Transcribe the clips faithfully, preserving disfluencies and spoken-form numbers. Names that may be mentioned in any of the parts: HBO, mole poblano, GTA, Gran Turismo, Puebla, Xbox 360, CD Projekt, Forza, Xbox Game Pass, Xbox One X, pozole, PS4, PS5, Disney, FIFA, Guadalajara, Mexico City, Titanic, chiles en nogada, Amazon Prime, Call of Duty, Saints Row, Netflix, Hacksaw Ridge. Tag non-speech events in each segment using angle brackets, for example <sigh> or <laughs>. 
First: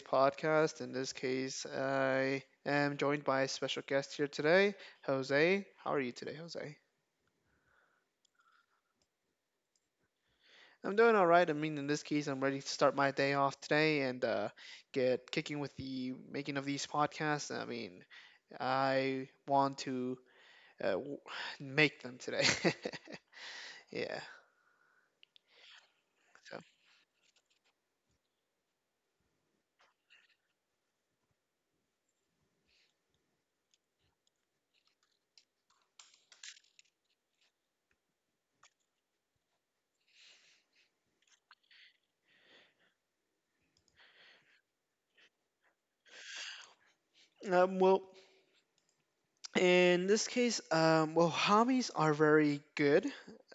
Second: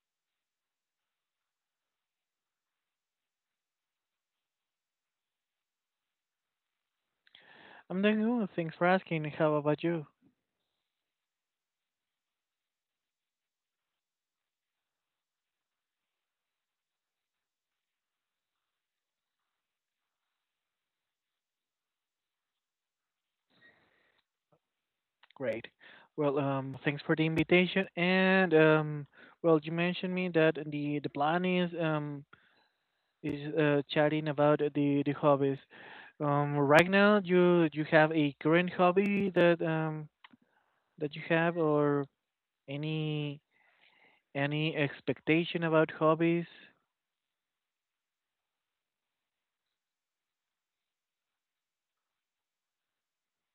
podcast. In this case, I am joined by a special guest here today, Jose. How are you today, Jose? I'm doing good. Thanks for asking. How about you? I'm doing all right. I mean, in this case, I'm ready to start my day off today and uh, get kicking with the making of these podcasts. I mean, I want to uh, w- <sighs> make them today. <laughs> yeah. Great. Well, um, thanks for the invitation. And um, well, you mentioned me that the the plan is um is uh, chatting about the the hobbies. Um, right now, you you have a current hobby that um that you have, or any any expectation about hobbies? So, um, well, In this case, um, well, hobbies are very good.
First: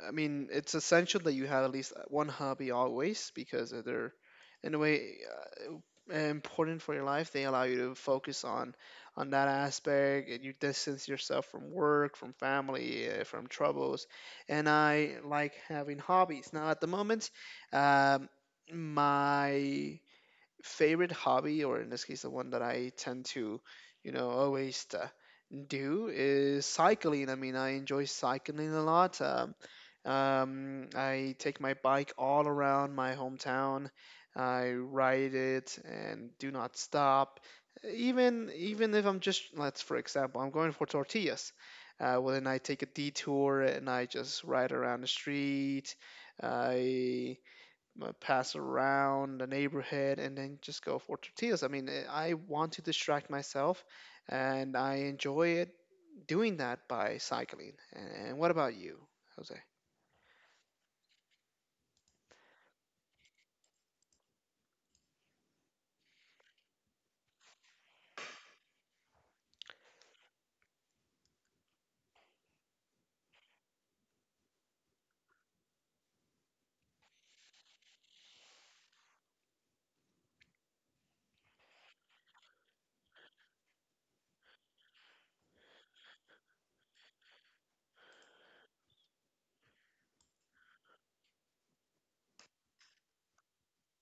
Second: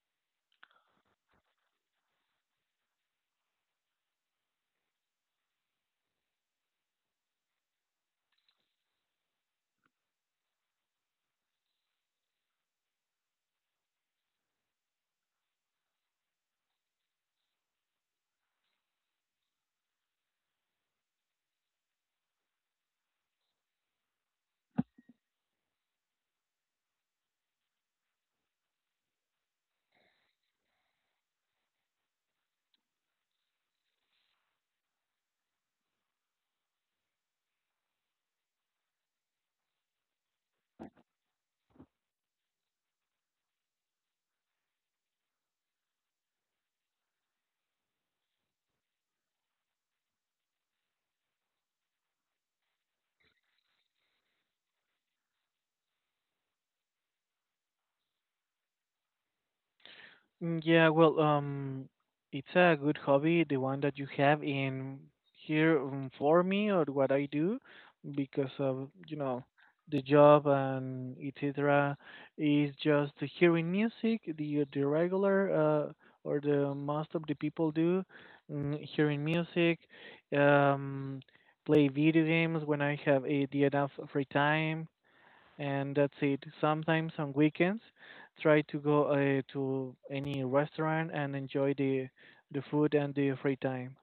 I mean, it's essential that you have at least one hobby always because they're, in a way, uh, important for your life. They allow you to focus on on that aspect, and you distance yourself from work, from family, uh, from troubles. And I like having hobbies. Now, at the moment, um, my favorite hobby, or in this case, the one that I tend to, you know, always uh, do is cycling. I mean, I enjoy cycling a lot. Um, um, I take my bike all around my hometown. I ride it and do not stop. Even even if I'm just, let's for example, I'm going for tortillas. Uh, well, then I take a detour and I just ride around the street. I uh, pass around the neighborhood and then just go for tortillas. I mean, eh, I want to distract myself and I enjoy it doing that by cycling. And and what about you, Jose? Mm, Yeah, well, um, it's a good hobby, the one that you have in here, um, for me or what I do, because of, you know, the job and et cetera is just hearing music, the the regular, uh, or the most of the people do, mm, hearing music, um, play video games when I have a the enough free time, and that's it. Sometimes on weekends, try to go uh, to any restaurant and enjoy the the food and the free time.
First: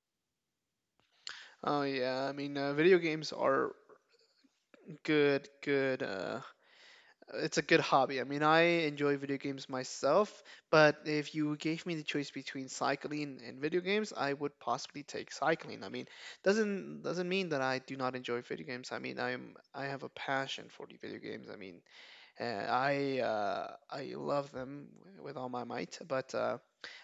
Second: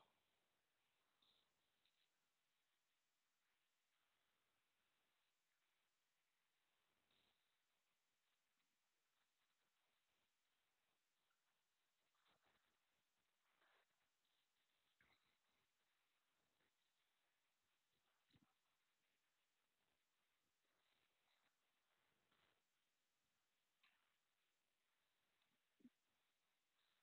Oh yeah, I mean, uh, video games are good, good uh, it's a good hobby. I mean, I enjoy video games myself, but if you gave me the choice between cycling and video games, I would possibly take cycling. I mean, doesn't doesn't mean that I do not enjoy video games. I mean, I'm I have a passion for the video games. I mean, uh, I uh, I love them with all my might, but uh,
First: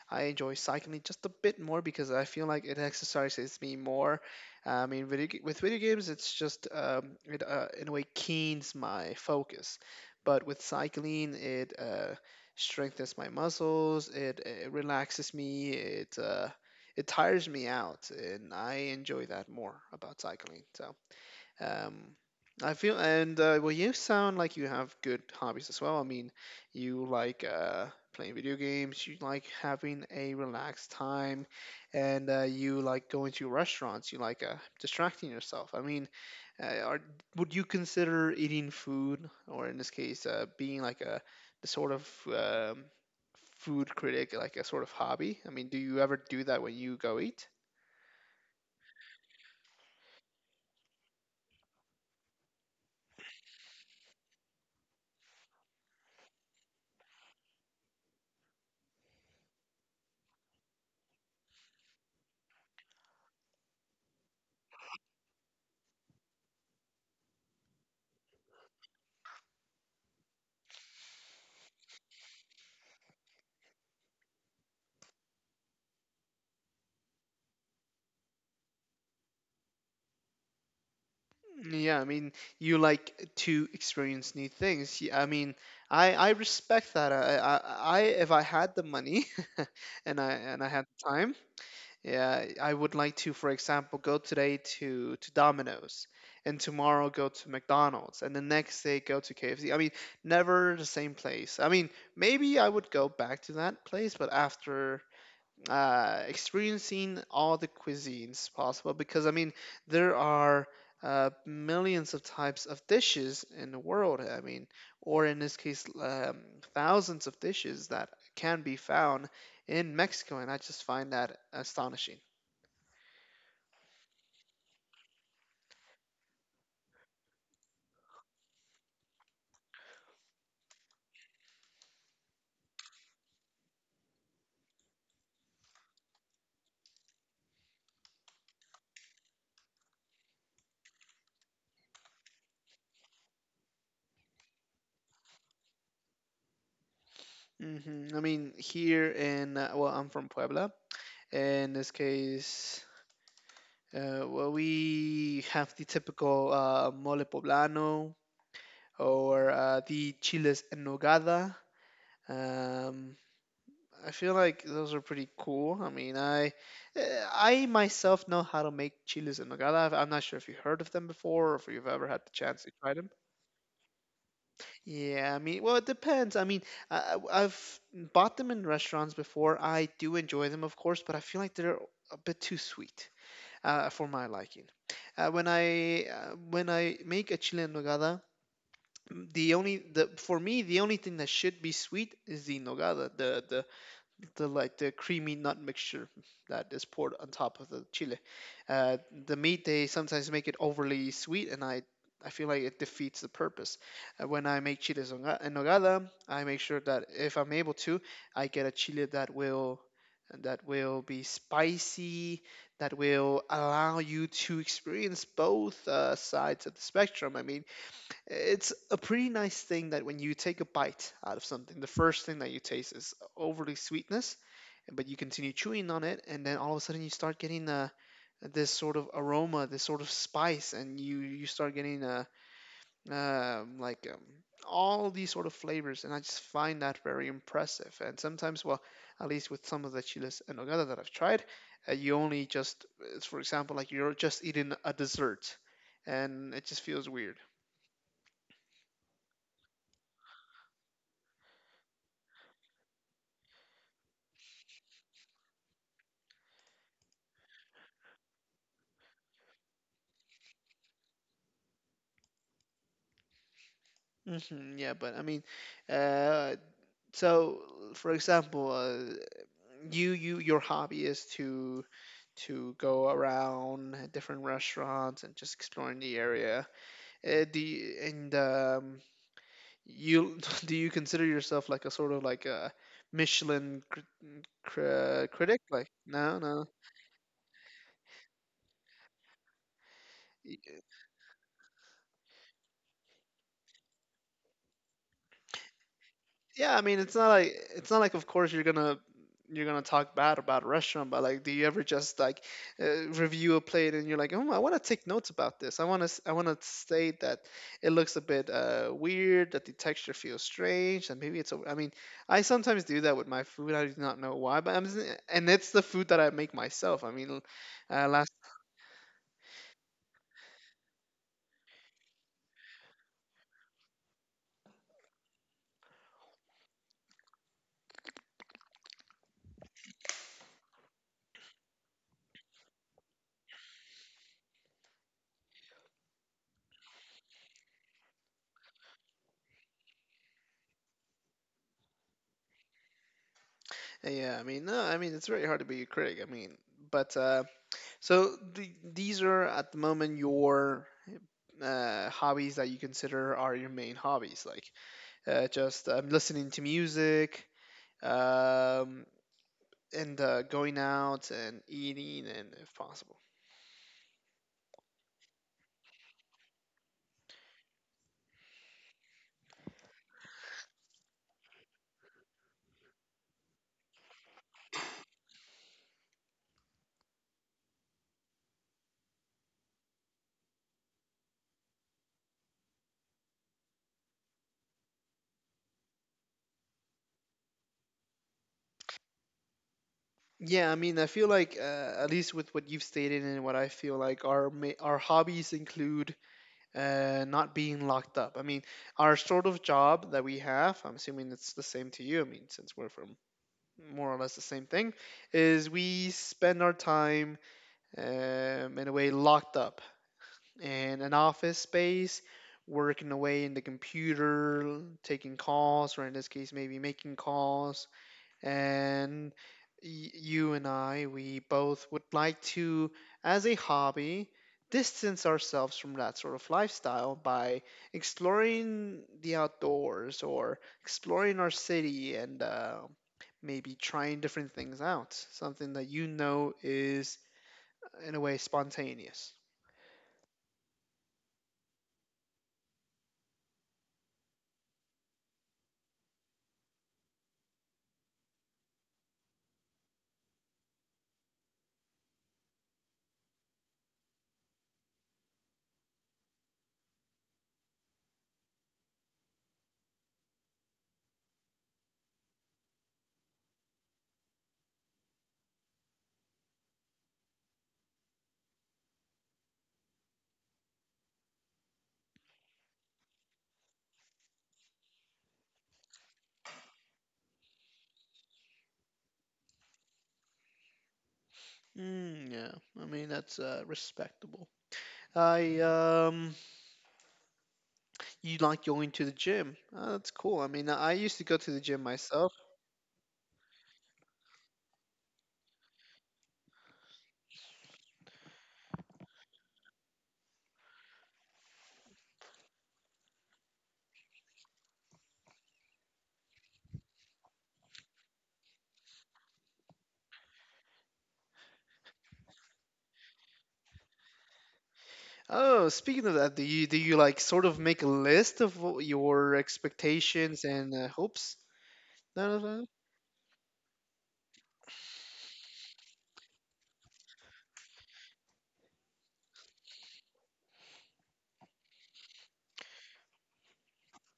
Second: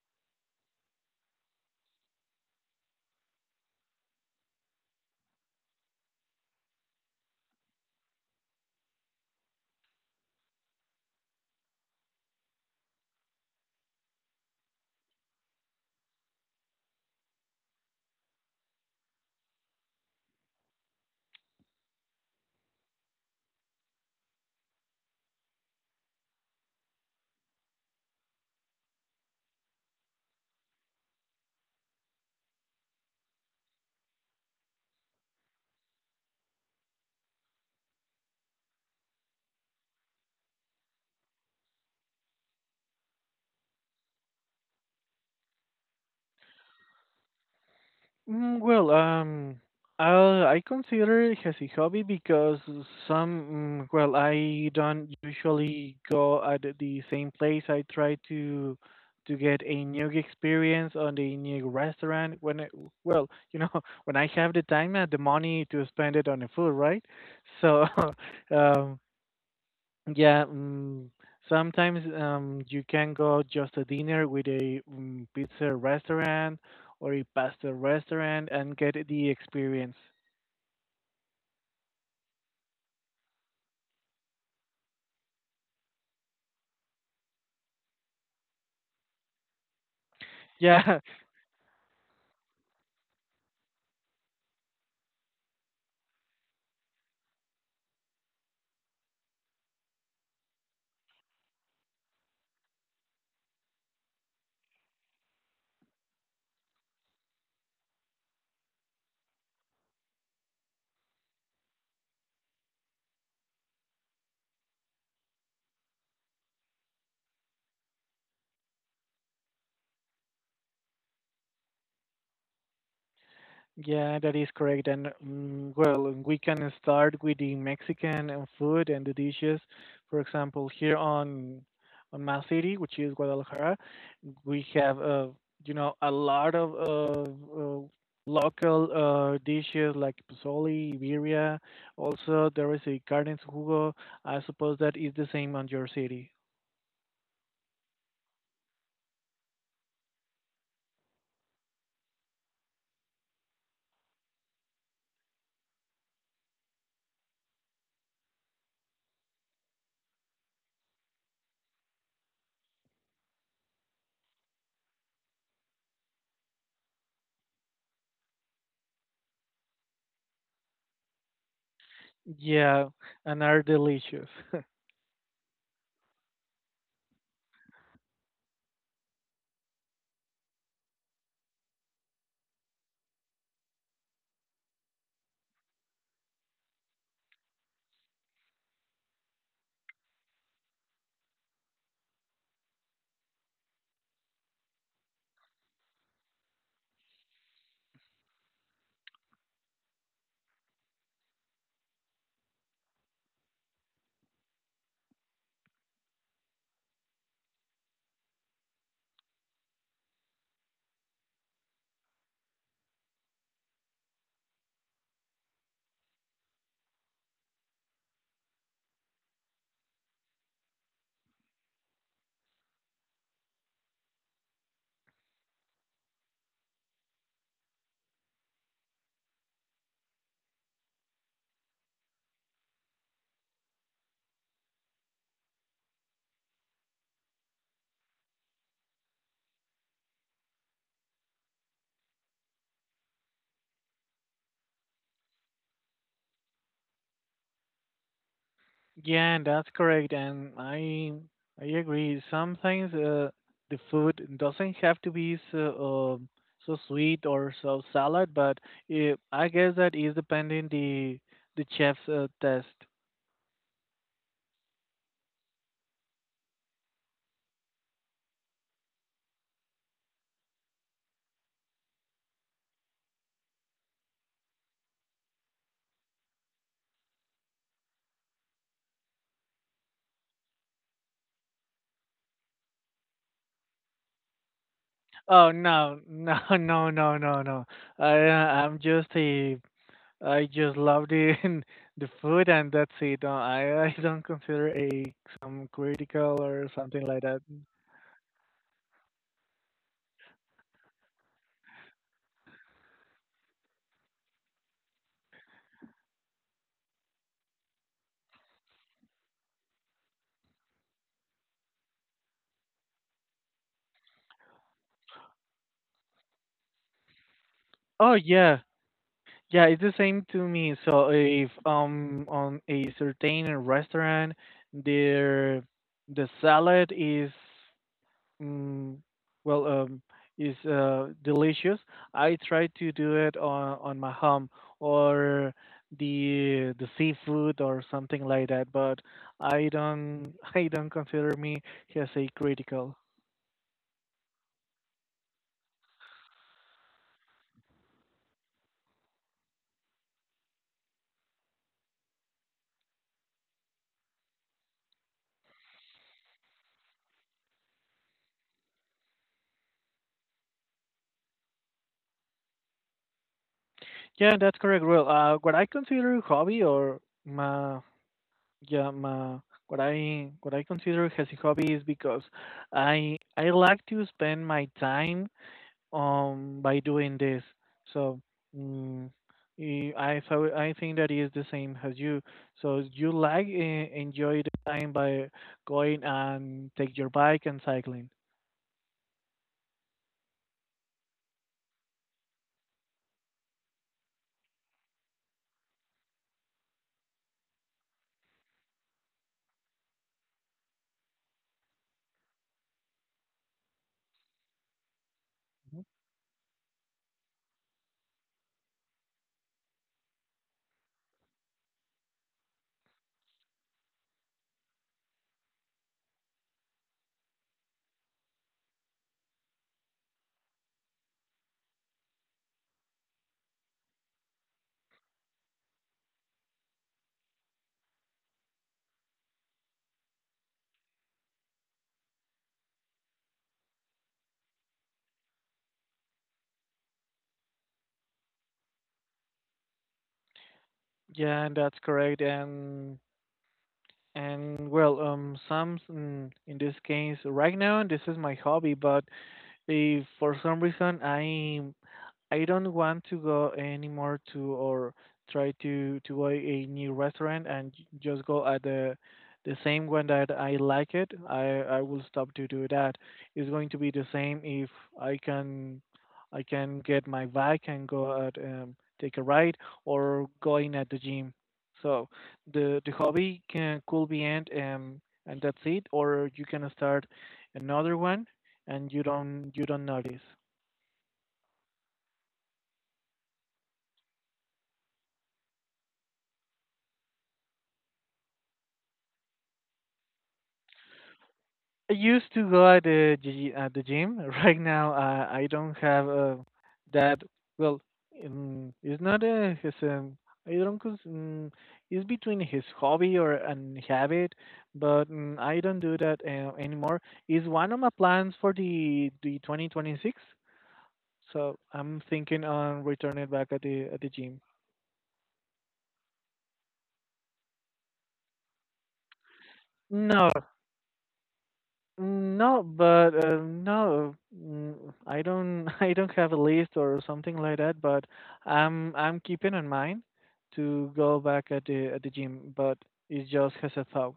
I enjoy cycling just a bit more because I feel like it exercises me more. I mean, video, ga- with video games, it's just um, it uh, in a way keens my focus, but with cycling, it uh, strengthens my muscles. It, it relaxes me. It uh, it tires me out, and I enjoy that more about cycling. So. Um, I feel, and uh, well, you sound like you have good hobbies as well. I mean, you like uh, playing video games, you like having a relaxed time, and uh, you like going to restaurants, you like uh, distracting yourself. I mean, uh, are, would you consider eating food, or in this case, uh, being like a the sort of um, food critic, like a sort of hobby? I mean, do you ever do that when you go eat? Mm, well, um, I'll, I consider it as a hobby because some, mm, well, I don't usually go at the same place. I try to to get a new experience on the new restaurant when I, well, you know, <laughs> when I have the time and the money to spend it on the food, right? So, <laughs> um, yeah, mm, sometimes, um, you can go just a dinner with a, mm, pizza restaurant or a pasta restaurant and get the experience. <laughs> Yeah, I mean, you like to experience new things. Yeah, I mean, I I respect that. I I, I if I had the money <laughs> and I and I had Yeah, the time, yeah, I would like to, for example, go today to to Domino's and tomorrow go to McDonald's and the next day go to K F C. I mean, never the same place. I mean, maybe I would go back to that place, but after uh, experiencing all the cuisines possible because I mean there are uh, millions of types of dishes in the world. I mean, or in this case, um, thousands of dishes that can be found in Mexico, and I just find that astonishing. yeah, that is correct. And mm, well, we can start with the Mexican, uh, food and the dishes. For example, here on on my city, which is Guadalajara, we have, uh, you know a lot of, uh, uh, local, uh, dishes like pozole, birria. Also, there is a carne en su jugo. I suppose that is the same on your city. Hmm I mean, here in uh, well, I'm from Puebla. In this case, uh, well, we have the typical uh, mole poblano or uh, the chiles en nogada. Um, I feel like those are pretty cool. I mean, I eh, I myself know how to make chiles en nogada. I've- I'm not sure if you heard of them before or if you've ever had the chance to Yeah, try them. and are delicious. <laughs> Yeah, I mean, well, it depends. I mean, I, I- I've bought them in restaurants before. I do enjoy them, of course, but I feel like they're a bit too sweet uh, for my liking. Uh, when I uh, when I make a chile en nogada, the only the for me the only thing that should be sweet is the nogada, the the the like the creamy nut mixture that is poured on top of the chile. Uh, the meat they sometimes make it overly sweet, and I I feel like it defeats the purpose. Uh, When I make chiles en en nogada, I make sure that if I'm able to, I get a chile that will that will be spicy, that will allow you to experience both uh, sides of the spectrum. I mean, it's a pretty nice thing that when you take a bite out of something, the first thing that you taste is overly sweetness, but you continue chewing on it, and then all of a sudden you start getting uh, this sort of aroma, this sort of spice, and you you start getting uh, um like um, all these sort of flavors, and I just find that very impressive. And sometimes, well, at least with some of the chiles en nogada that I've tried, uh, you only just, it's for example, like you're just eating a dessert, and it just feels weird. Yeah, that's correct, and I I agree. Sometimes, uh, the food doesn't have to be so, um so sweet or so salad, but it, I guess that is depending the the chef's, uh, test. Hmm Yeah, but I mean, uh, so for example, uh, you you your hobby is to to go around different restaurants and just exploring the area. Uh, do you, and um, you <laughs> do you consider yourself like a sort of like a Michelin cr cr Oh critic? Like no, no, no, <laughs> no. no, no, no, no! I, uh, I'm just a, I just love the <laughs> the food and that's it. Uh, I I don't consider a some critical or Yeah, I mean, something it's like not that. like it's not like of course you're gonna you're gonna talk bad about a restaurant, but like, do you ever just like uh, review a plate and you're like, oh, I want to take notes about this. I want to I want to state that it looks a bit uh, weird, that the texture feels strange, and maybe it's. Over. I mean, I sometimes do that with my food. I do not know why, but I'm s- and it's the food that I make myself. I mean, uh, Oh last yeah, yeah, it's the same to me. So if, um on a certain restaurant, their the salad is, mm, well, um is, uh delicious. I try to do it on on my home or the the seafood or something like that. But I don't <laughs> I don't consider me as a critical. yeah, I mean, no, I mean, it's very hard to be a critic. I mean, but uh, so the, these are at the moment your uh, hobbies that you consider are your main hobbies? Like uh, just um, listening to music, um, and uh, going out and eating, and if possible. Yeah, that's correct. Well, uh, what I consider hobby or my, yeah, ma, what I what I consider as a hobby is because I I like to spend my time, um by doing this. So, mm, eh, I so I think that is the same as you. So you like, eh, enjoy the time by going and take your bike and cycling. Yeah, I mean, I feel like uh, at least with what you've stated and what I feel like our ma- our hobbies include uh, not being locked up. I mean, our sort of job that we have, I'm assuming it's the same to you. I mean, since we're from more or less the same thing, is Mhm. we spend our time um, in a way locked up, in an office space, working away in the computer, taking calls, or in this case, maybe making calls. And y- you and I, we both would like to, as a hobby, distance ourselves from that sort of lifestyle by exploring the outdoors or exploring our city and uh, maybe trying different things out. Something that you know is, in a way, spontaneous. Yeah, and that's correct. And and well, um, some, mm, in this case right now this is my hobby, but if for some reason I I don't want to go anymore to or try to to go a new restaurant and j- just go at the the same one that I like it. I I will stop to do that. It's going to be the same if I can I can get my bike and go out, um take a ride or going at the gym. So the the hobby can could be end, um and that's it or you can start another one and you don't you don't notice. Mm, yeah, I mean that's uh, respectable. I um, you like going to the gym? Oh, that's cool. I mean, I used to go to the gym I myself. used to go at the gy- at the gym. <laughs> Right now, uh, I don't have, uh, that. Well, um, it's not a his. Um, I don't. cons- Um, it's between his hobby or an habit, but, um, I don't do that, uh, anymore. Is one of my plans for the the twenty twenty six. So I'm thinking on returning back at the at the gym. Oh, speaking of that, do you do you like sort of make a list of what your No, expectations and uh, hopes? Da, Mm, da, no, da. but, uh, no, mm, I don't. <laughs> I don't have a list or something like that. But I'm I'm keeping in mind to go back at the at the gym. But it just has a thought.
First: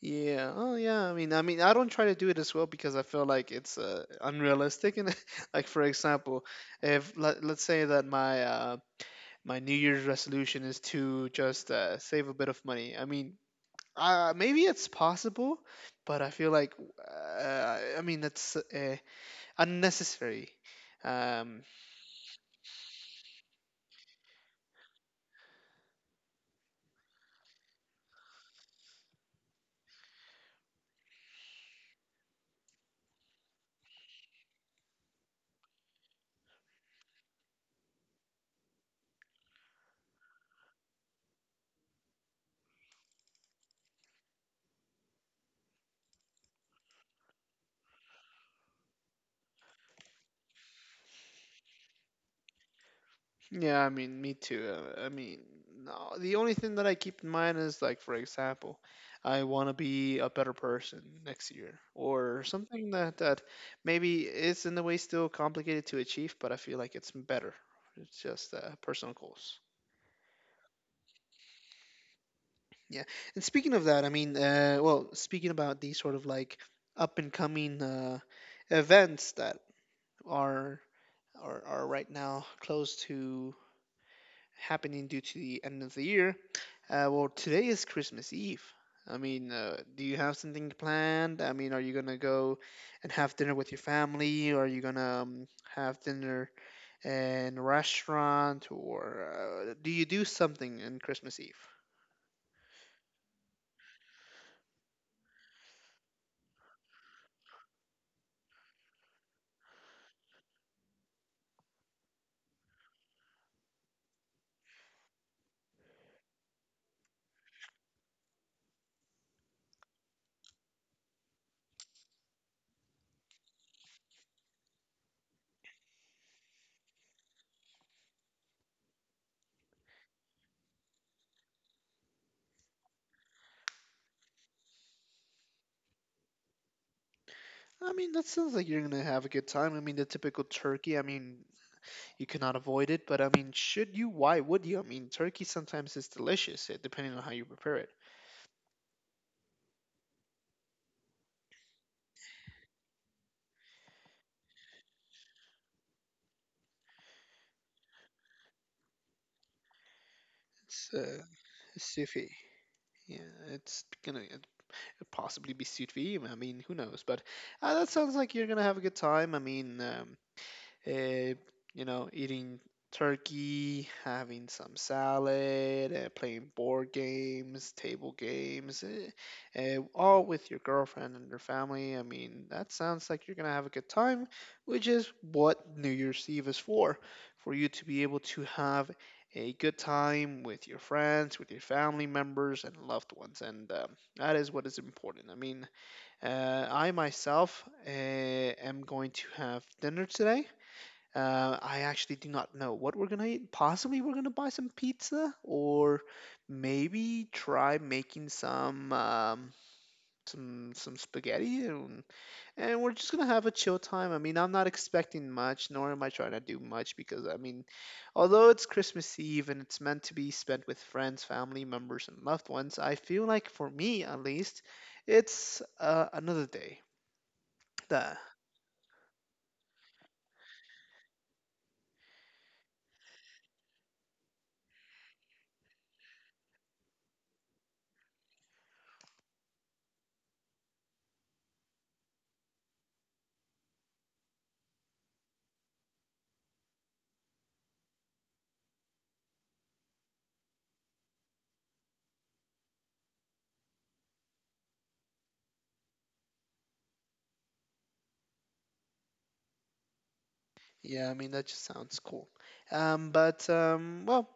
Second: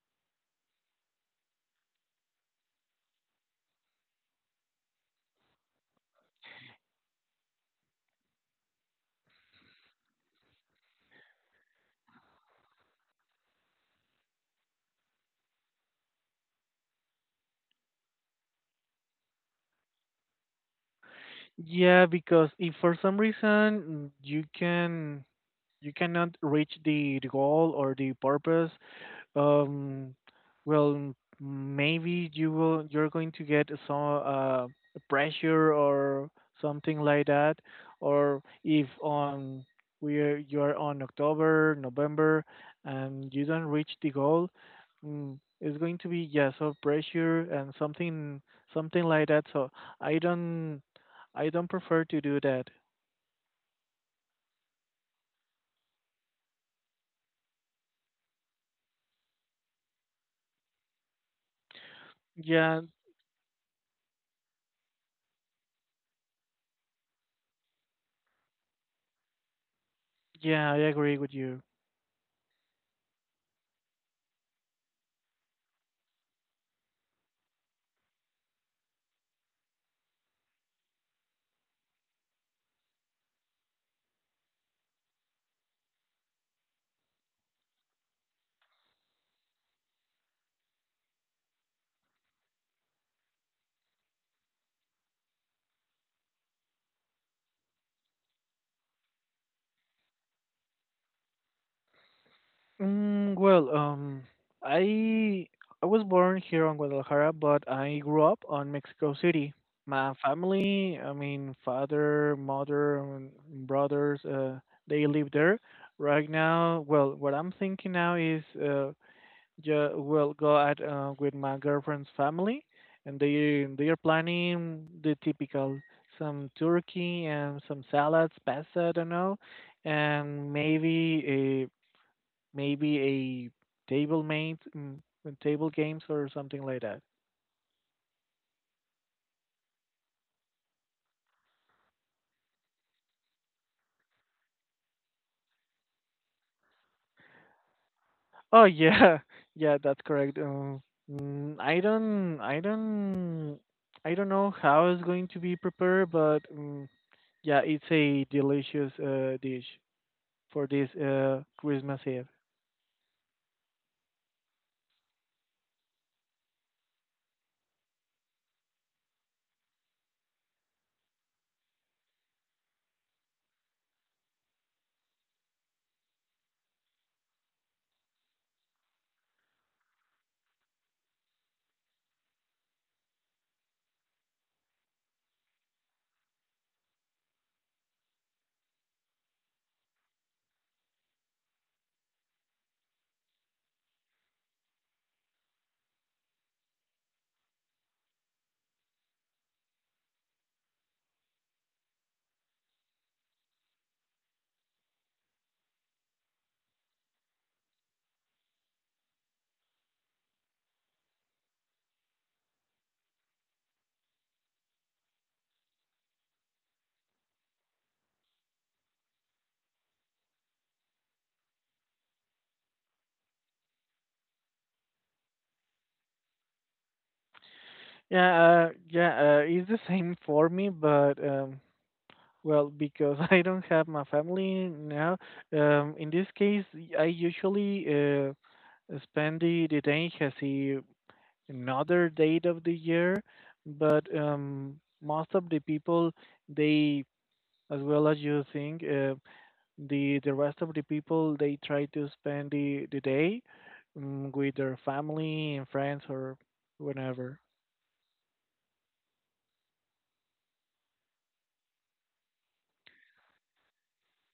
Yeah. Oh, yeah. I mean, I mean, I don't try to do it as well because I feel like it's uh, unrealistic. And <laughs> like, for example, if let, let's say that my uh, my New Year's resolution is to just uh, save a bit of money. I mean, uh, maybe it's possible, but I feel like uh, I mean that's uh, unnecessary. Um, Yeah, because if for some reason, mm, you can you cannot reach the, the goal or the purpose. Um, well, maybe you will. You're going to get some, uh, pressure or something like that, or if on we're you're on October, November, and you don't reach the goal, mm, it's going to be, yeah, so pressure and something something like that. So I don't I don't prefer to do that. yeah, I mean, me too. Uh, I mean, no, the only thing that I keep in mind is like, for example, I want to be a better person next year, or Yeah, something that that maybe is in a way still complicated to achieve, but I feel like it's better. It's just uh, personal goals. yeah, I agree with you. Yeah. And speaking of that, I mean, uh, well, speaking about these sort of like up and coming uh, events that are, are are right now close to happening due to the end of the year. Uh, well, today is Christmas Eve. I mean, uh, do you have something planned? I mean, are you gonna go and have dinner with your family, or are you gonna um, have dinner in a restaurant, or uh, do you do something on Christmas Eve? Mm, well, um, I I was born here on Guadalajara, but I grew up on Mexico City. My family, I mean, father, mother, and brothers, uh, they live there. Right now, well, what I'm thinking now is, uh, ju- well, go out, uh, with my girlfriend's family, and they they are planning the typical some turkey and some salads, pasta, I don't know, and maybe. Maybe a table mate, mm, table games or something like that. I mean, that sounds like you're gonna have a good time. I mean, the typical turkey, I mean, you cannot avoid it, but I mean, should you? Why would you? I mean, turkey sometimes is delicious, uh, depending on how you prepare it. Oh yeah, <laughs> yeah, that's correct. Uh, mm, I don't, I don't, I don't know how it's going to be prepared, but, mm yeah, it's a delicious, uh, dish for this, It's uh, uh, Christmas Eve. sufi. Yeah, it's gonna possibly be sufi. I mean, who knows? But uh, That sounds like you're gonna have a good time. I mean, um, uh, you know, Eating turkey, having some salad, uh, playing board games, table games, eh, eh, all with your girlfriend and your family. I mean, that sounds like you're gonna have a good time, which is what New Year's Eve is for, for you to be able to have a good time with your friends, with your family members and loved ones, and um, that is what is important. I mean, uh, I myself uh, am going to have dinner today. uh, I actually do not know what we're gonna eat. Possibly we're gonna buy some pizza, or maybe try making some um, some some spaghetti, and, and we're just gonna have a chill time. I mean, I'm not expecting much, nor am I trying to do much because I mean, although it's Christmas Eve and it's meant to be spent with friends, family members, and loved ones, I feel like for me at least, it's uh, another day. Duh. Yeah, uh, yeah, uh, it's the same for me, but, um, well, because <laughs> I don't have my family now. Um, in this case, I usually, uh, Spendy Detaich has a another date of the year, but, um, most of the people they as well as you think, uh, the the rest of the people they try to spend the, the day, um, with their family and friends or whenever. Yeah, I mean that just sounds cool. Um, but um, well.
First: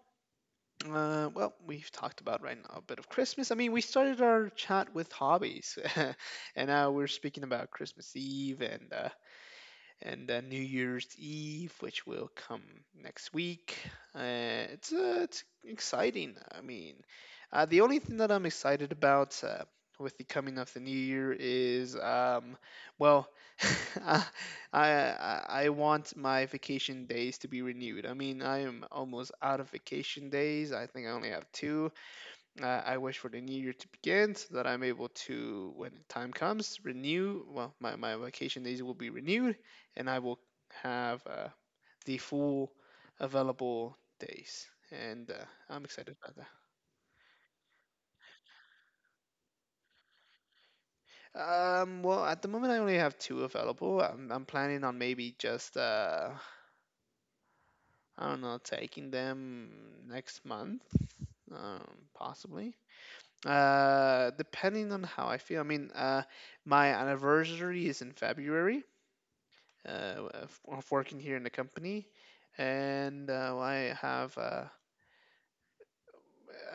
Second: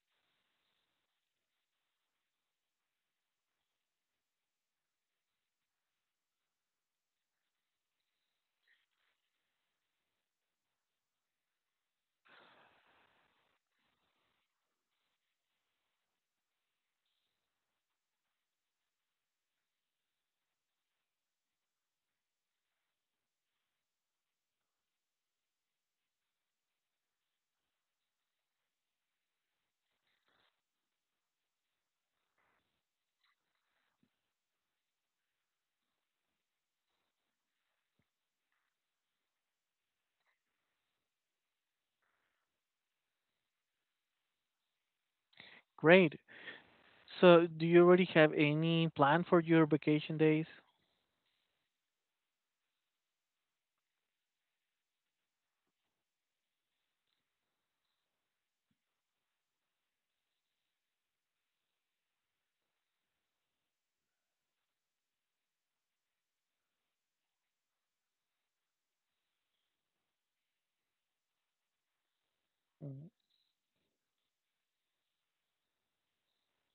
Uh, well, we've talked about right now a bit of Christmas. I mean, we started our chat with hobbies, <laughs> and now we're speaking about Christmas Eve and uh, and then New Year's Eve, which will come next week. Uh, it's uh, it's exciting. I mean, uh, the only thing that I'm excited about uh, with the coming of the new year is, um, well, <laughs> I, I I want my vacation days to be renewed. I mean, I am almost out of vacation days. I think I only have two. I I wish for the new year to begin so that I'm able to, when time comes, renew. Well, my, my vacation days will be renewed and I will have uh, the full available days. And uh, I'm excited Great. about that. So do you already have any plan for your vacation days? Um, well, at the moment, I only have two available. I'm, I'm planning on maybe just, uh, I don't know, taking them next month, um, possibly. Uh, depending on how I feel. I mean, uh, my anniversary is in February uh, of, of working here in the company, Mm. and uh, I have uh,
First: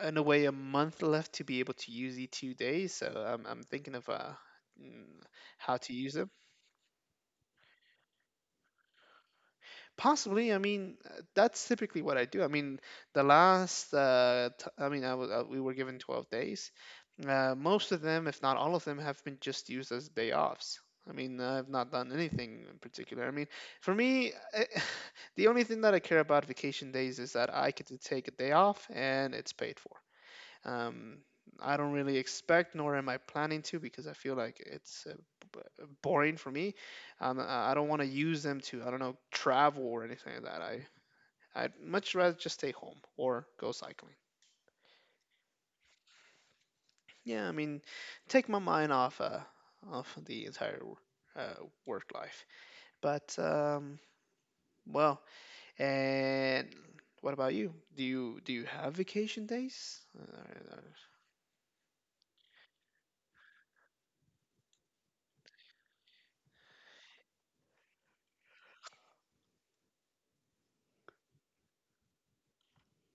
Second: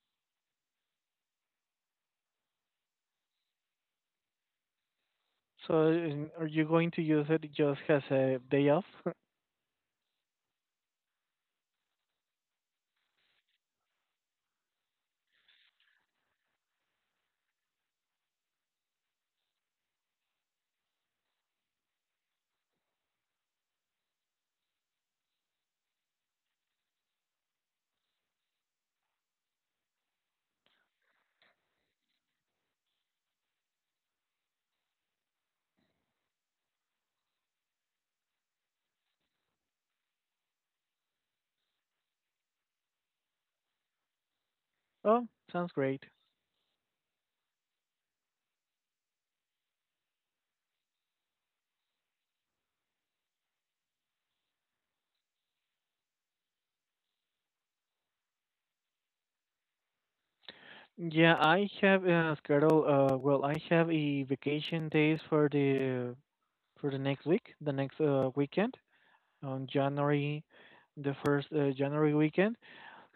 in a way a month left to be able to use E two days. So I'm I'm thinking of uh, mm, So, how to use them. um, are you going to use it just as a day off? <laughs> Possibly. I mean, uh, that's typically what I do. I mean, the last, uh, t- I mean, I was, uh, we were given twelve days. Uh, most of them, if not all of them, have been just used as day offs. I mean, I've not done anything in particular. I mean, for me, I, <laughs> the only thing that I care about vacation days is that I get to take a day off and it's paid for. Um, I don't really expect, nor am I planning to, because I feel like it's uh, b- uh, boring for me. Um, I I don't want to use them to, I don't know, travel or anything like that. I I'd much rather just stay home or go cycling. Oh, sounds great. Yeah, I mean, take my mind off uh, off the entire uh, work life. But um, well, and what about you? Do you do you have vacation days? Uh, uh, Yeah, I have a schedule. Uh, well, I have a vacation days for the for the next week, the next, uh, weekend on January, the first, uh, January weekend.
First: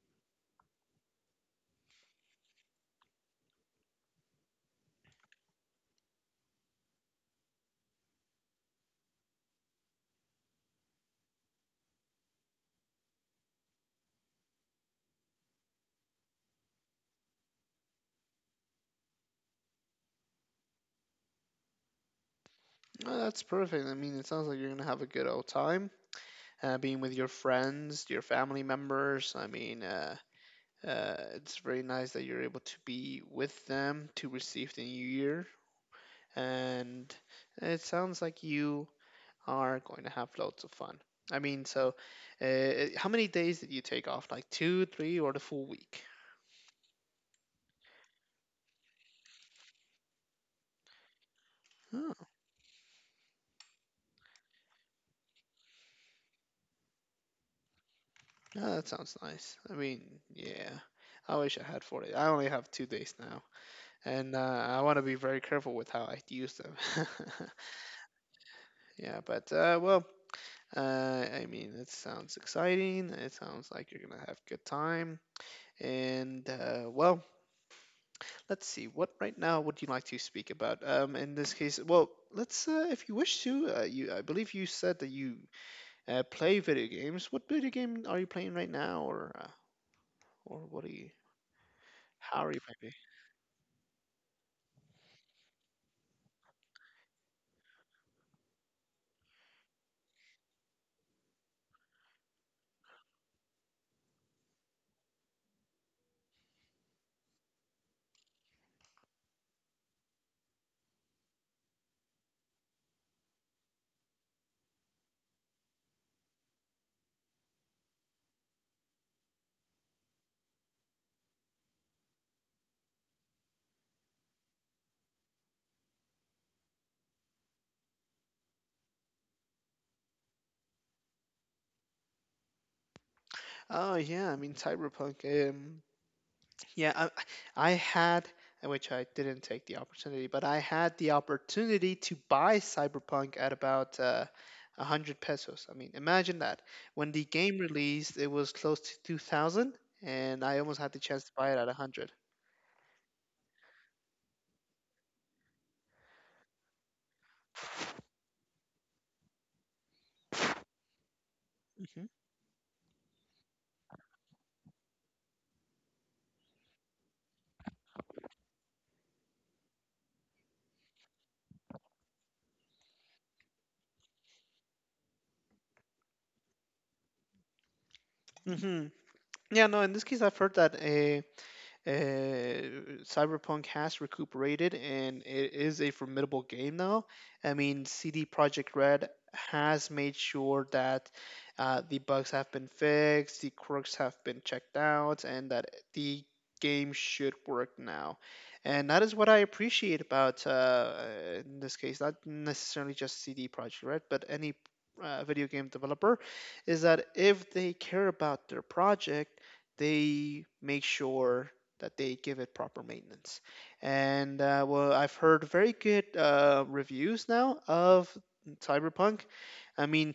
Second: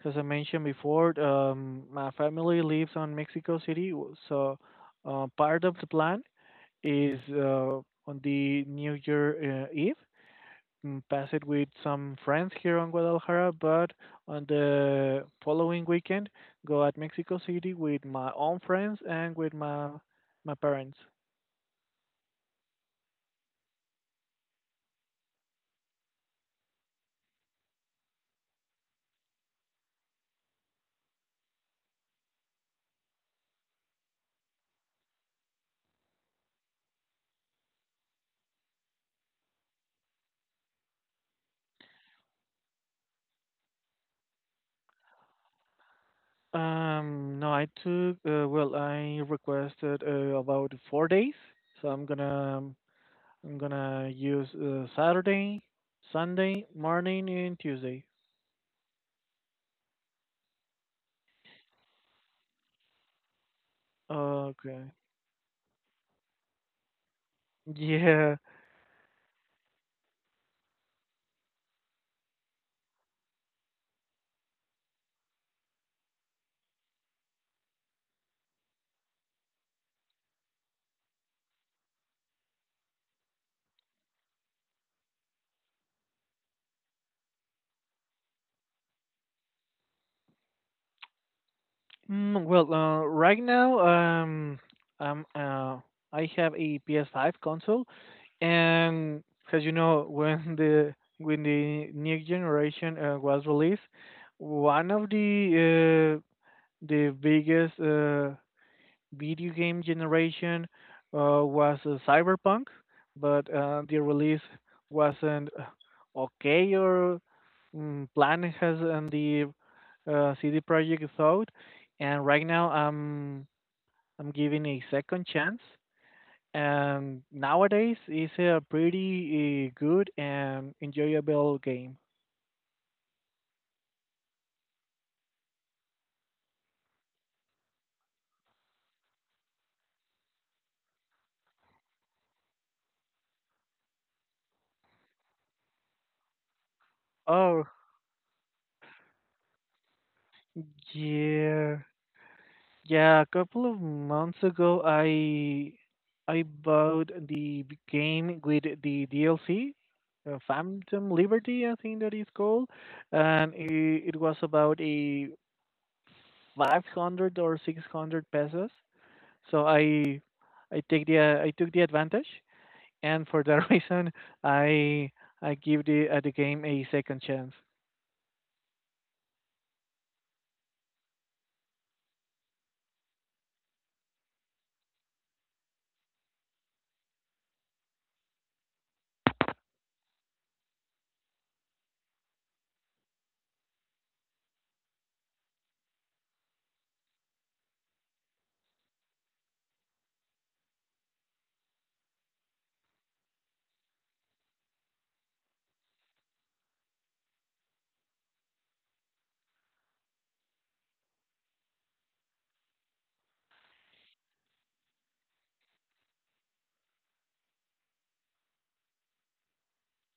As I mentioned before, um, my family lives on Mexico City, w- so, uh, part of the plan is, uh, on the New Year, uh, Eve, mm, pass it with some friends here on Guadalajara, but on the following weekend, go at Mexico City with my own friends and with my my parents. oh, that's perfect. I mean, it sounds like you're gonna have a good old time, uh, being with your friends, your family members. I mean, uh, uh, it's very nice that you're able to be with them to receive the new year. And it sounds like you are going to have loads of fun. I mean, so uh, uh, how many days did you take off? Like two, three, or the full week? Um, no, I took, uh, well, I requested, uh, about four days, so I'm Oh, gonna I'm gonna use, uh, Saturday, Sunday morning, and Tuesday. yeah, that sounds nice. I mean, yeah. I wish I had forty. I only have two days now. And uh, I Okay. want to be very careful with how I use them. <laughs> Yeah. Yeah, but uh, well, Uh, I mean, it sounds exciting. It sounds like you're gonna have a good time. And uh, well, let's see. What right now would you like to speak about? Um, in this case, well, let's uh, if you wish to. Uh, you, I believe you said that you uh, play video games. What video game are you playing right now, or uh, or what are you? Mm, How are you well, playing? uh, right now, um, um, uh, I have a P S five console. And because you know when the when the new generation, uh, was released, one of the uh, the biggest, uh, video game generation, uh, was, uh, Cyberpunk, but, uh, the release wasn't, uh, okay or, mm, planned as, um, the, uh, C D Projekt thought. And right now I'm I'm giving a second chance and nowadays it's a pretty, uh, good and enjoyable game. Oh yeah, I mean Cyberpunk. Um, Yeah, I, I had, which I didn't take the opportunity, but I had the opportunity to buy Cyberpunk at about uh, one hundred pesos. I mean, imagine that. When the game Oh, released, it was close to two thousand, and I almost had the chance to buy it at yeah. one hundred. Yeah, a couple of months ago I I bought the b- game with the D L C, uh, Phantom Liberty, I think Mm-hmm. that is called, and it, it was about a five hundred or six hundred pesos. So I I take the uh, I took the advantage and for that <laughs> reason, I I give the uh, the game a second chance. Hmm. Yeah, no, in this case, I've heard that eh, Uh, Cyberpunk has recuperated and it is a formidable game now. I mean, C D Projekt Red has made sure that uh, the bugs have been fixed, the quirks have been checked out, and that the game should work now. And that is what I appreciate about, uh, uh, in this case, not necessarily just C D Projekt Red, but any uh, video game developer, is that if they care about their project, they make sure that they give it proper maintenance. And uh, well, I've heard very good uh, reviews now of Cyberpunk. I mean,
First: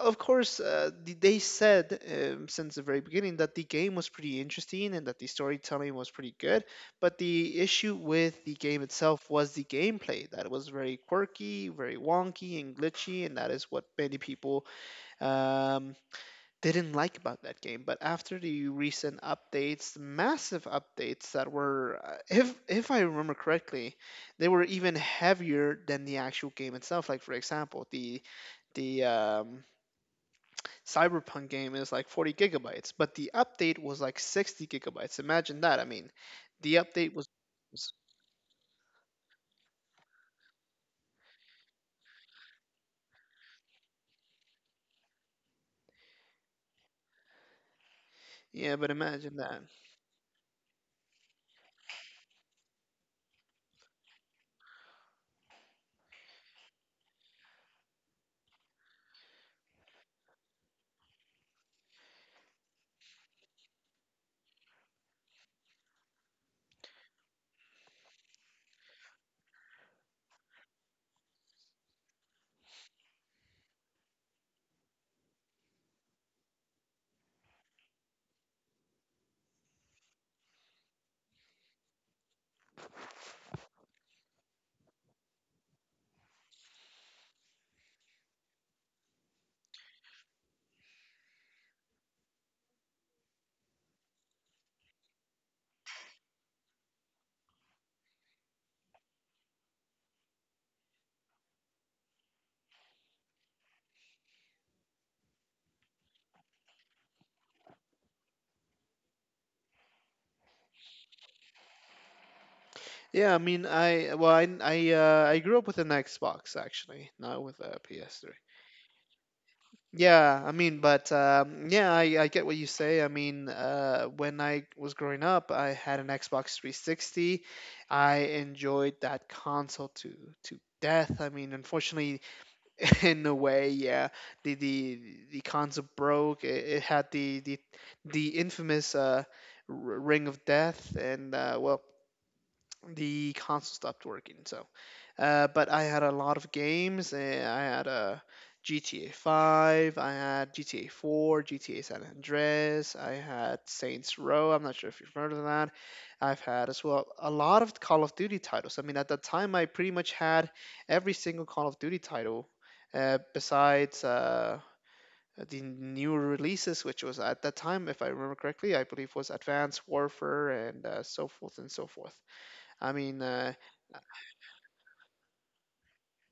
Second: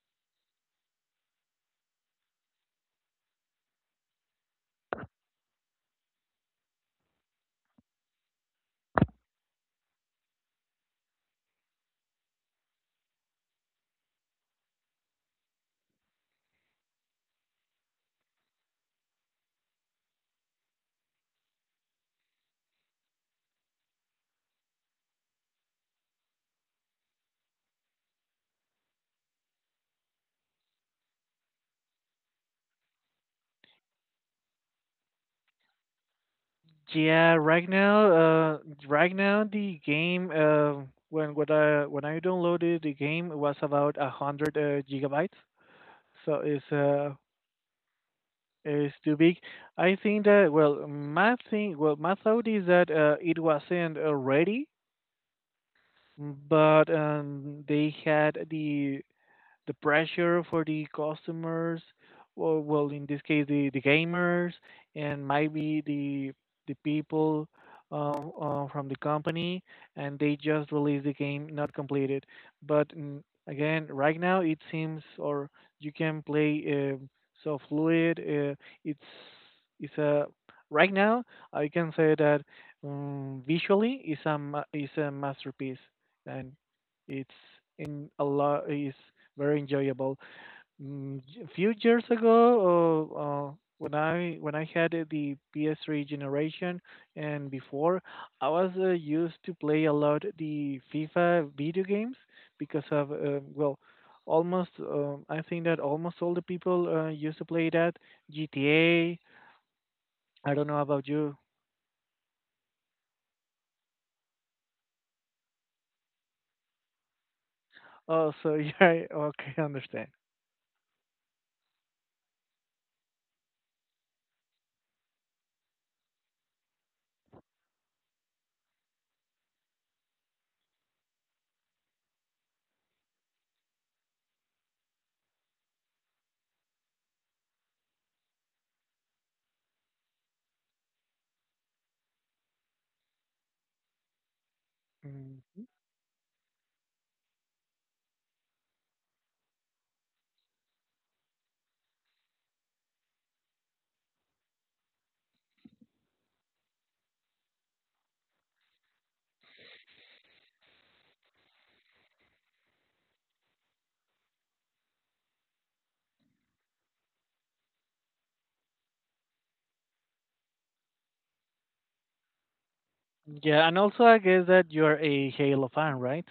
of course, uh, th- they said um, since the very beginning that the game was pretty interesting and that the storytelling was pretty good. But the issue with the game itself was the gameplay that it was very quirky, very wonky, and glitchy, and that is what many people um, didn't like about that game. But after the recent updates, massive updates that were, uh, if if I remember correctly, they were even heavier than the actual game itself. Like for example, the the um, Cyberpunk game is like forty gigabytes, but the update was like sixty gigabytes. Imagine that. I mean, the update was. Yeah, right now, uh, right now the game, uh, when when I when I downloaded the game was about a hundred, uh, gigabytes, so it's uh Yeah, but it's too imagine big. that. I think that well, my thing, well, my thought is that, uh, it wasn't, uh, ready, but, um, they had the the pressure for the customers, or well, in this case, the, the gamers, and maybe the the people, uh, uh, from the company, and they just release the game not completed. But, mm, again, right now it seems, or you can play, um so fluid. Uh, it's it's a right now I can say that, um, visually is a, ma- is a masterpiece, and it's in a lot is very enjoyable. Mm, j- A few years ago, uh, uh, when I when I had, uh, the P S three generation and before, I was, uh, used to play a lot the FIFA video games because of, uh, well, almost, uh, I think that almost all the people, uh, used to play that G T A. I don't know about you. Yeah, I mean, I well, I I, uh, I grew up with an Xbox actually, not with a Oh, P S three. so <laughs> yeah, okay, I understand. Yeah, I mean, but um, yeah, I, I get what you say. I mean, uh, when I was growing up, I had an Xbox three sixty. I enjoyed that console to to death. I mean, unfortunately, <laughs> in a way, yeah, the the the console broke. It, it had the the the infamous uh, r- Ring of Death, and uh, well, the console stopped working. So. Uh, Mhm. But I had a lot of games. uh, I had a G T A five, I had G T A four, G T A San Andreas, I had Saints Row. I'm not sure if you've heard of that. I've had as well a lot of Call of Duty titles. I mean, at that time, I pretty much had every single Call of Duty title uh, besides. Uh, the new releases, which was at that time, if I remember correctly, I believe was Advanced Warfare and uh, so forth and so forth. I mean, uh, Yeah, and also I guess that you're a Halo fan, right?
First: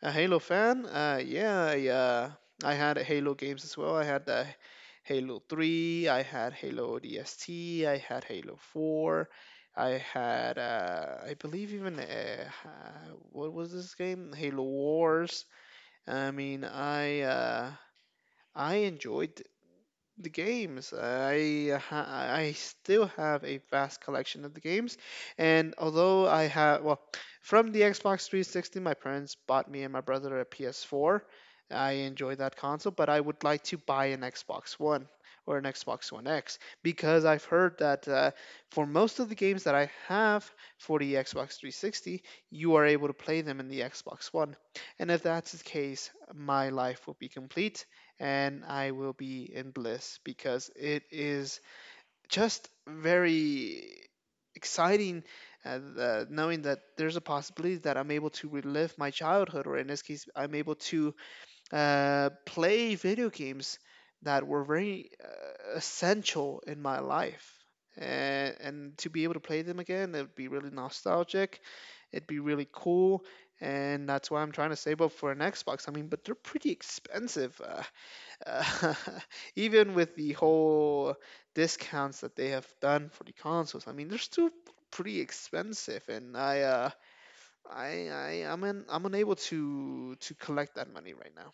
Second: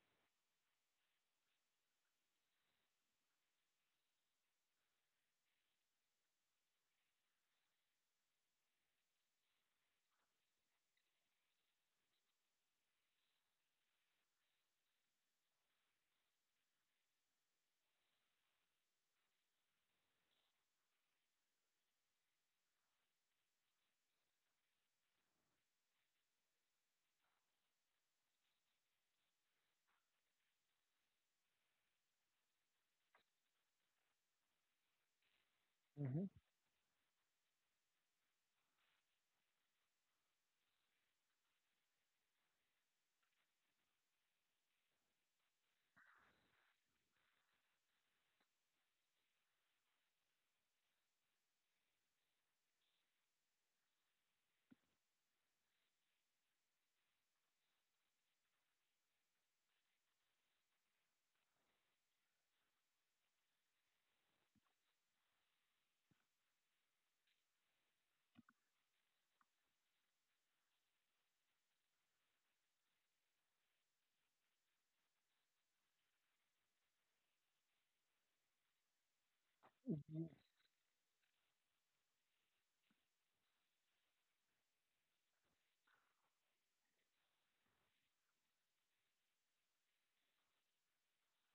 A Halo fan? Uh, yeah, I, uh, I had Halo games as well. I had uh, Halo three, I had Halo O D S T, I had Halo four, I had, uh, I believe even, uh, ha- what was this game? Halo Wars. I mean, I, uh, I enjoyed the games. I ha- I still have a vast collection of the games, and although I have well, from the Xbox three sixty, my parents bought me and my brother a P S four. I enjoy that console, but I would like to buy an Xbox One or an Xbox One X because I've heard that uh, for most of the games that I have for the Xbox three sixty, you are able to play them in the Xbox One, and if that's the case, my life will be complete and I will be in bliss because it is just very exciting, uh, the, knowing that there's a possibility that I'm able to relive my childhood, or in this case, I'm able to uh, play video games that were very uh, essential in my life. And, and to be able to play them again, it would be really nostalgic. It'd be really cool. And that's why I'm trying to save up for an Xbox. I mean, but they're pretty expensive. Uh, uh, <laughs> Even with the whole discounts that they have done for the consoles, I mean they're still pretty expensive, and I uh, I I I'm in, I'm unable to to collect that money right now.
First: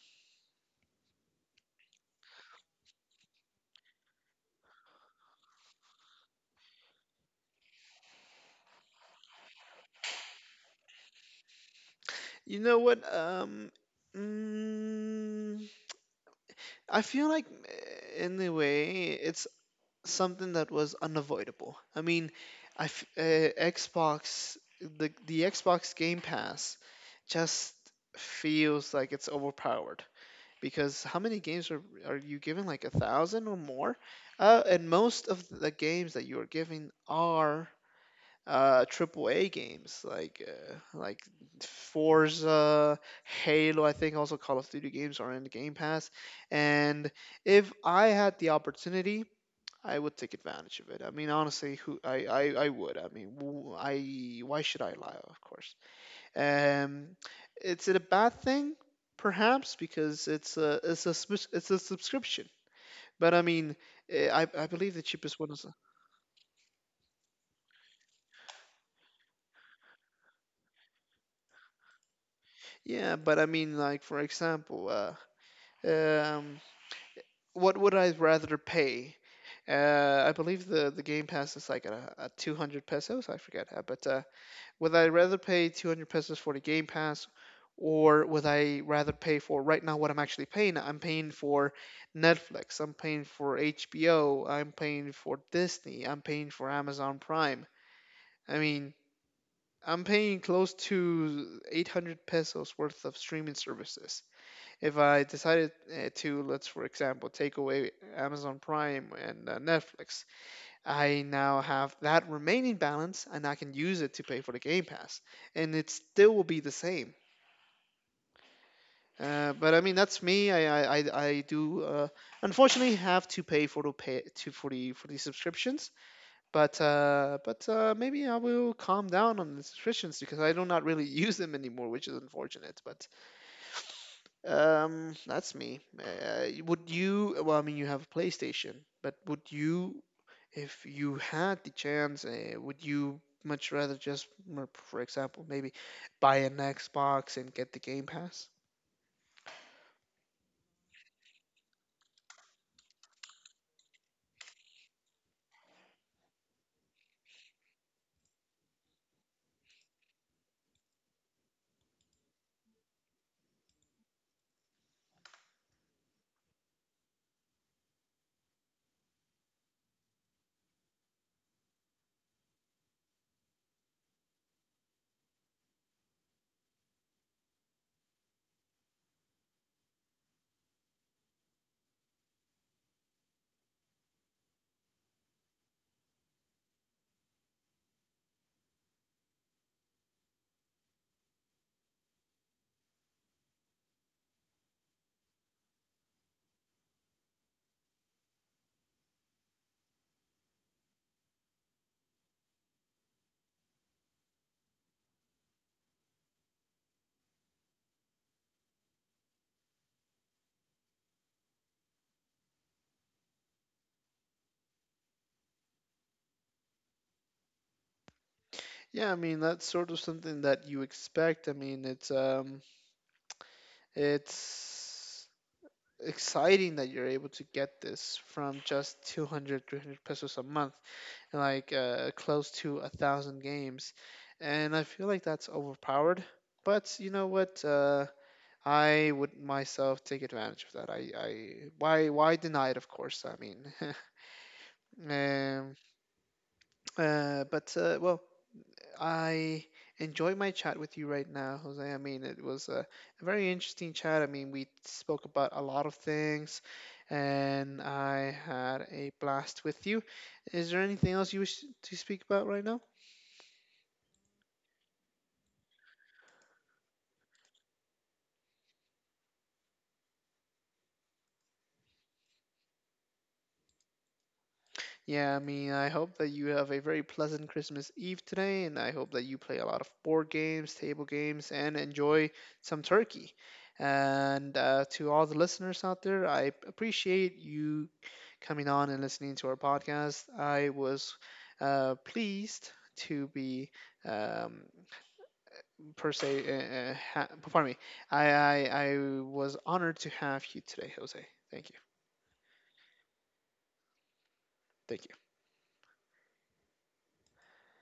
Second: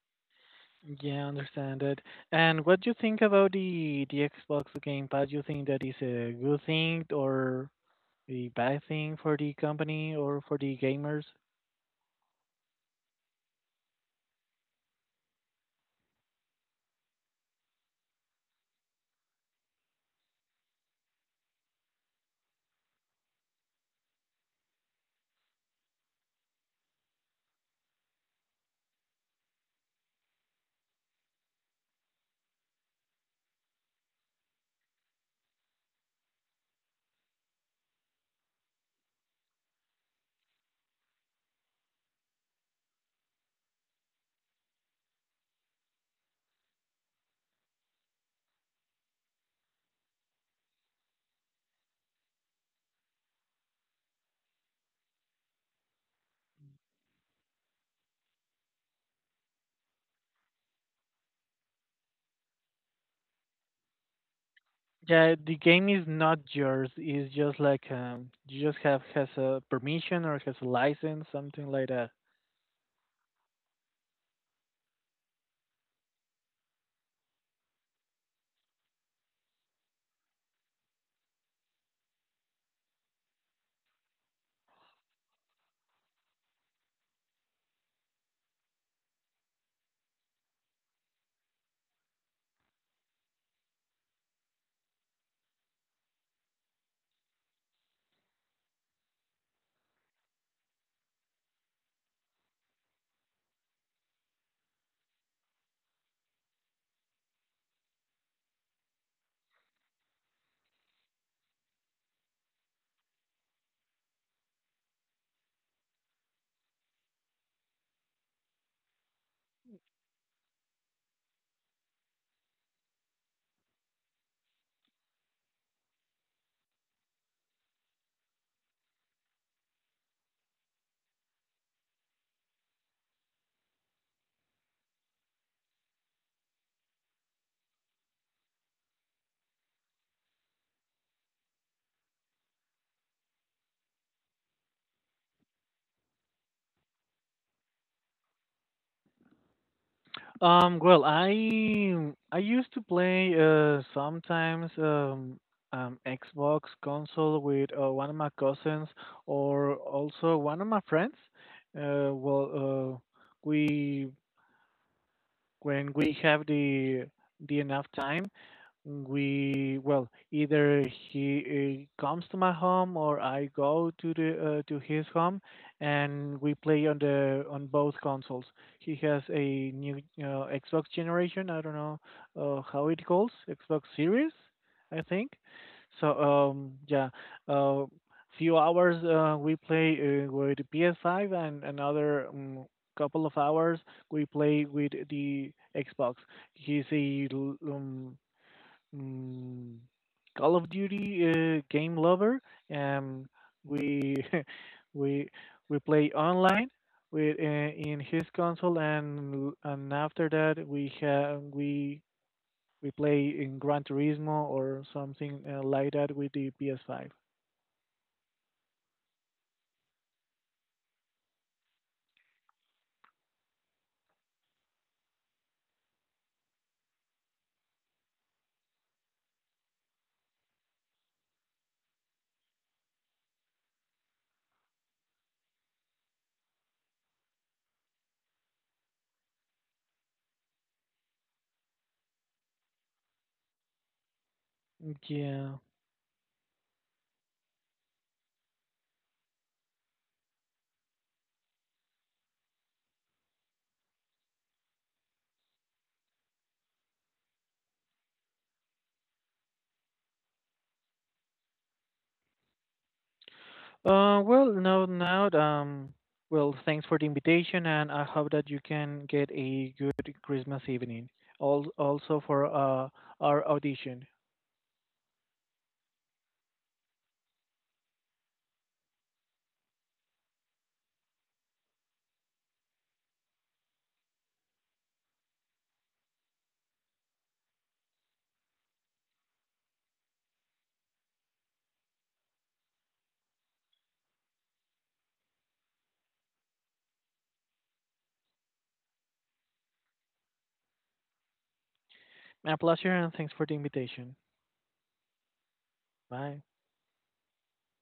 Yeah, understand it. And what do you think about the the Xbox Game Pass? Do you think that is a good thing or a bad thing for the company or for the gamers? You know what? Um, mm, I feel like eh, in a way it's something that was unavoidable. I mean, I f- uh, Xbox the the Xbox Game Pass just feels like it's overpowered because how many games are are you given? Like a thousand or more? Uh, and most of the games that you are giving are uh triple A games like uh, like Forza, Halo. I think also Call of Duty games are in the Game Pass. And if I had the opportunity, I would take advantage of it. I mean, honestly, who I I, I would. I mean, w- I why should I lie? Of course. Um, is it a bad thing? Perhaps because it's a it's a subs- it's a subscription. But I mean, eh, I I believe the Yeah, cheapest one the is game is not yours. It's just like, um, you just have has a permission or has a license, something like that. yeah. But I mean, like for example, uh, um, what would I rather pay? Uh, I believe the the Game Pass is like at, a, at two hundred pesos. I forget, uh, but uh, would I rather pay two hundred pesos for the Game Pass or would I rather pay for right now what I'm actually paying? I'm paying for Netflix, I'm paying for H B O, I'm paying for Disney, I'm paying for Amazon Prime. I mean, I'm paying close to eight hundred pesos worth of streaming services. If I decided uh, to, let's for example, take away Amazon Prime and uh, Netflix, I now have that remaining balance and I can use it to pay for the Game Pass, and it still will be the same. Uh, but I mean, that's me. I I, I, I do uh, unfortunately have to pay for the pay to for the for the subscriptions. But uh, but uh, Maybe I will calm down on the subscriptions because I do not really <laughs> use them anymore, which is unfortunate. But um, That's me. Uh, would you? Well, I mean, you have a PlayStation, but would you if you had the chance, uh, would you much rather just, m- for example, maybe buy an Xbox and get the Game Pass? Um, well, I I used to play, uh sometimes, um um Xbox console with, uh, one of my cousins or also one of my friends. Uh, well, uh, we when we have the the enough time, we, well, either he, uh, comes to my home or I go to the uh, to his home and we play on the on both consoles. He has a new, uh, Xbox generation. I don't know, uh, how it calls Xbox Series, I think. So, um yeah, uh, few hours, uh, we play, uh, with P S five and another. Um, couple of hours we play with the Xbox. He's a, l- um, Mm, Call of Duty, uh, game lover. Um, we <laughs> we we play online with, uh, in his console, and and after that we have we we play in Gran Turismo or something, uh, like that with the P S five. Yeah, I mean that's sort of something that you expect. I mean it's um it's exciting that you're able to get this from just two hundred, three hundred pesos a month like uh, close to a thousand games, and I feel like that's overpowered, but you know what, uh, I would myself take advantage of that. I, I why why deny it? Of course, I mean, <laughs> Yeah. um, uh, but uh, well, I enjoy my chat with you right now, Jose. I mean, it was a, a very interesting chat. I mean, we spoke about a lot of things, and I had a blast with you. Is there anything else you wish to speak about right now? Uh, well, no, now, um, well, thanks for the invitation, and I hope that you can get a good Christmas evening. Al- Also for, uh, our audition. Yeah, I mean, I hope that you have a very pleasant Christmas Eve today, and I hope that you play a lot of board games, table games, and enjoy some turkey. And uh, to all the listeners out there, I appreciate you coming on and listening to our podcast. I was uh, pleased to be, um, per se, uh, uh, ha- pardon me, I, I, I was honored to have you today, Jose. Thank you. A pleasure and thanks for the invitation. Thank you. Bye.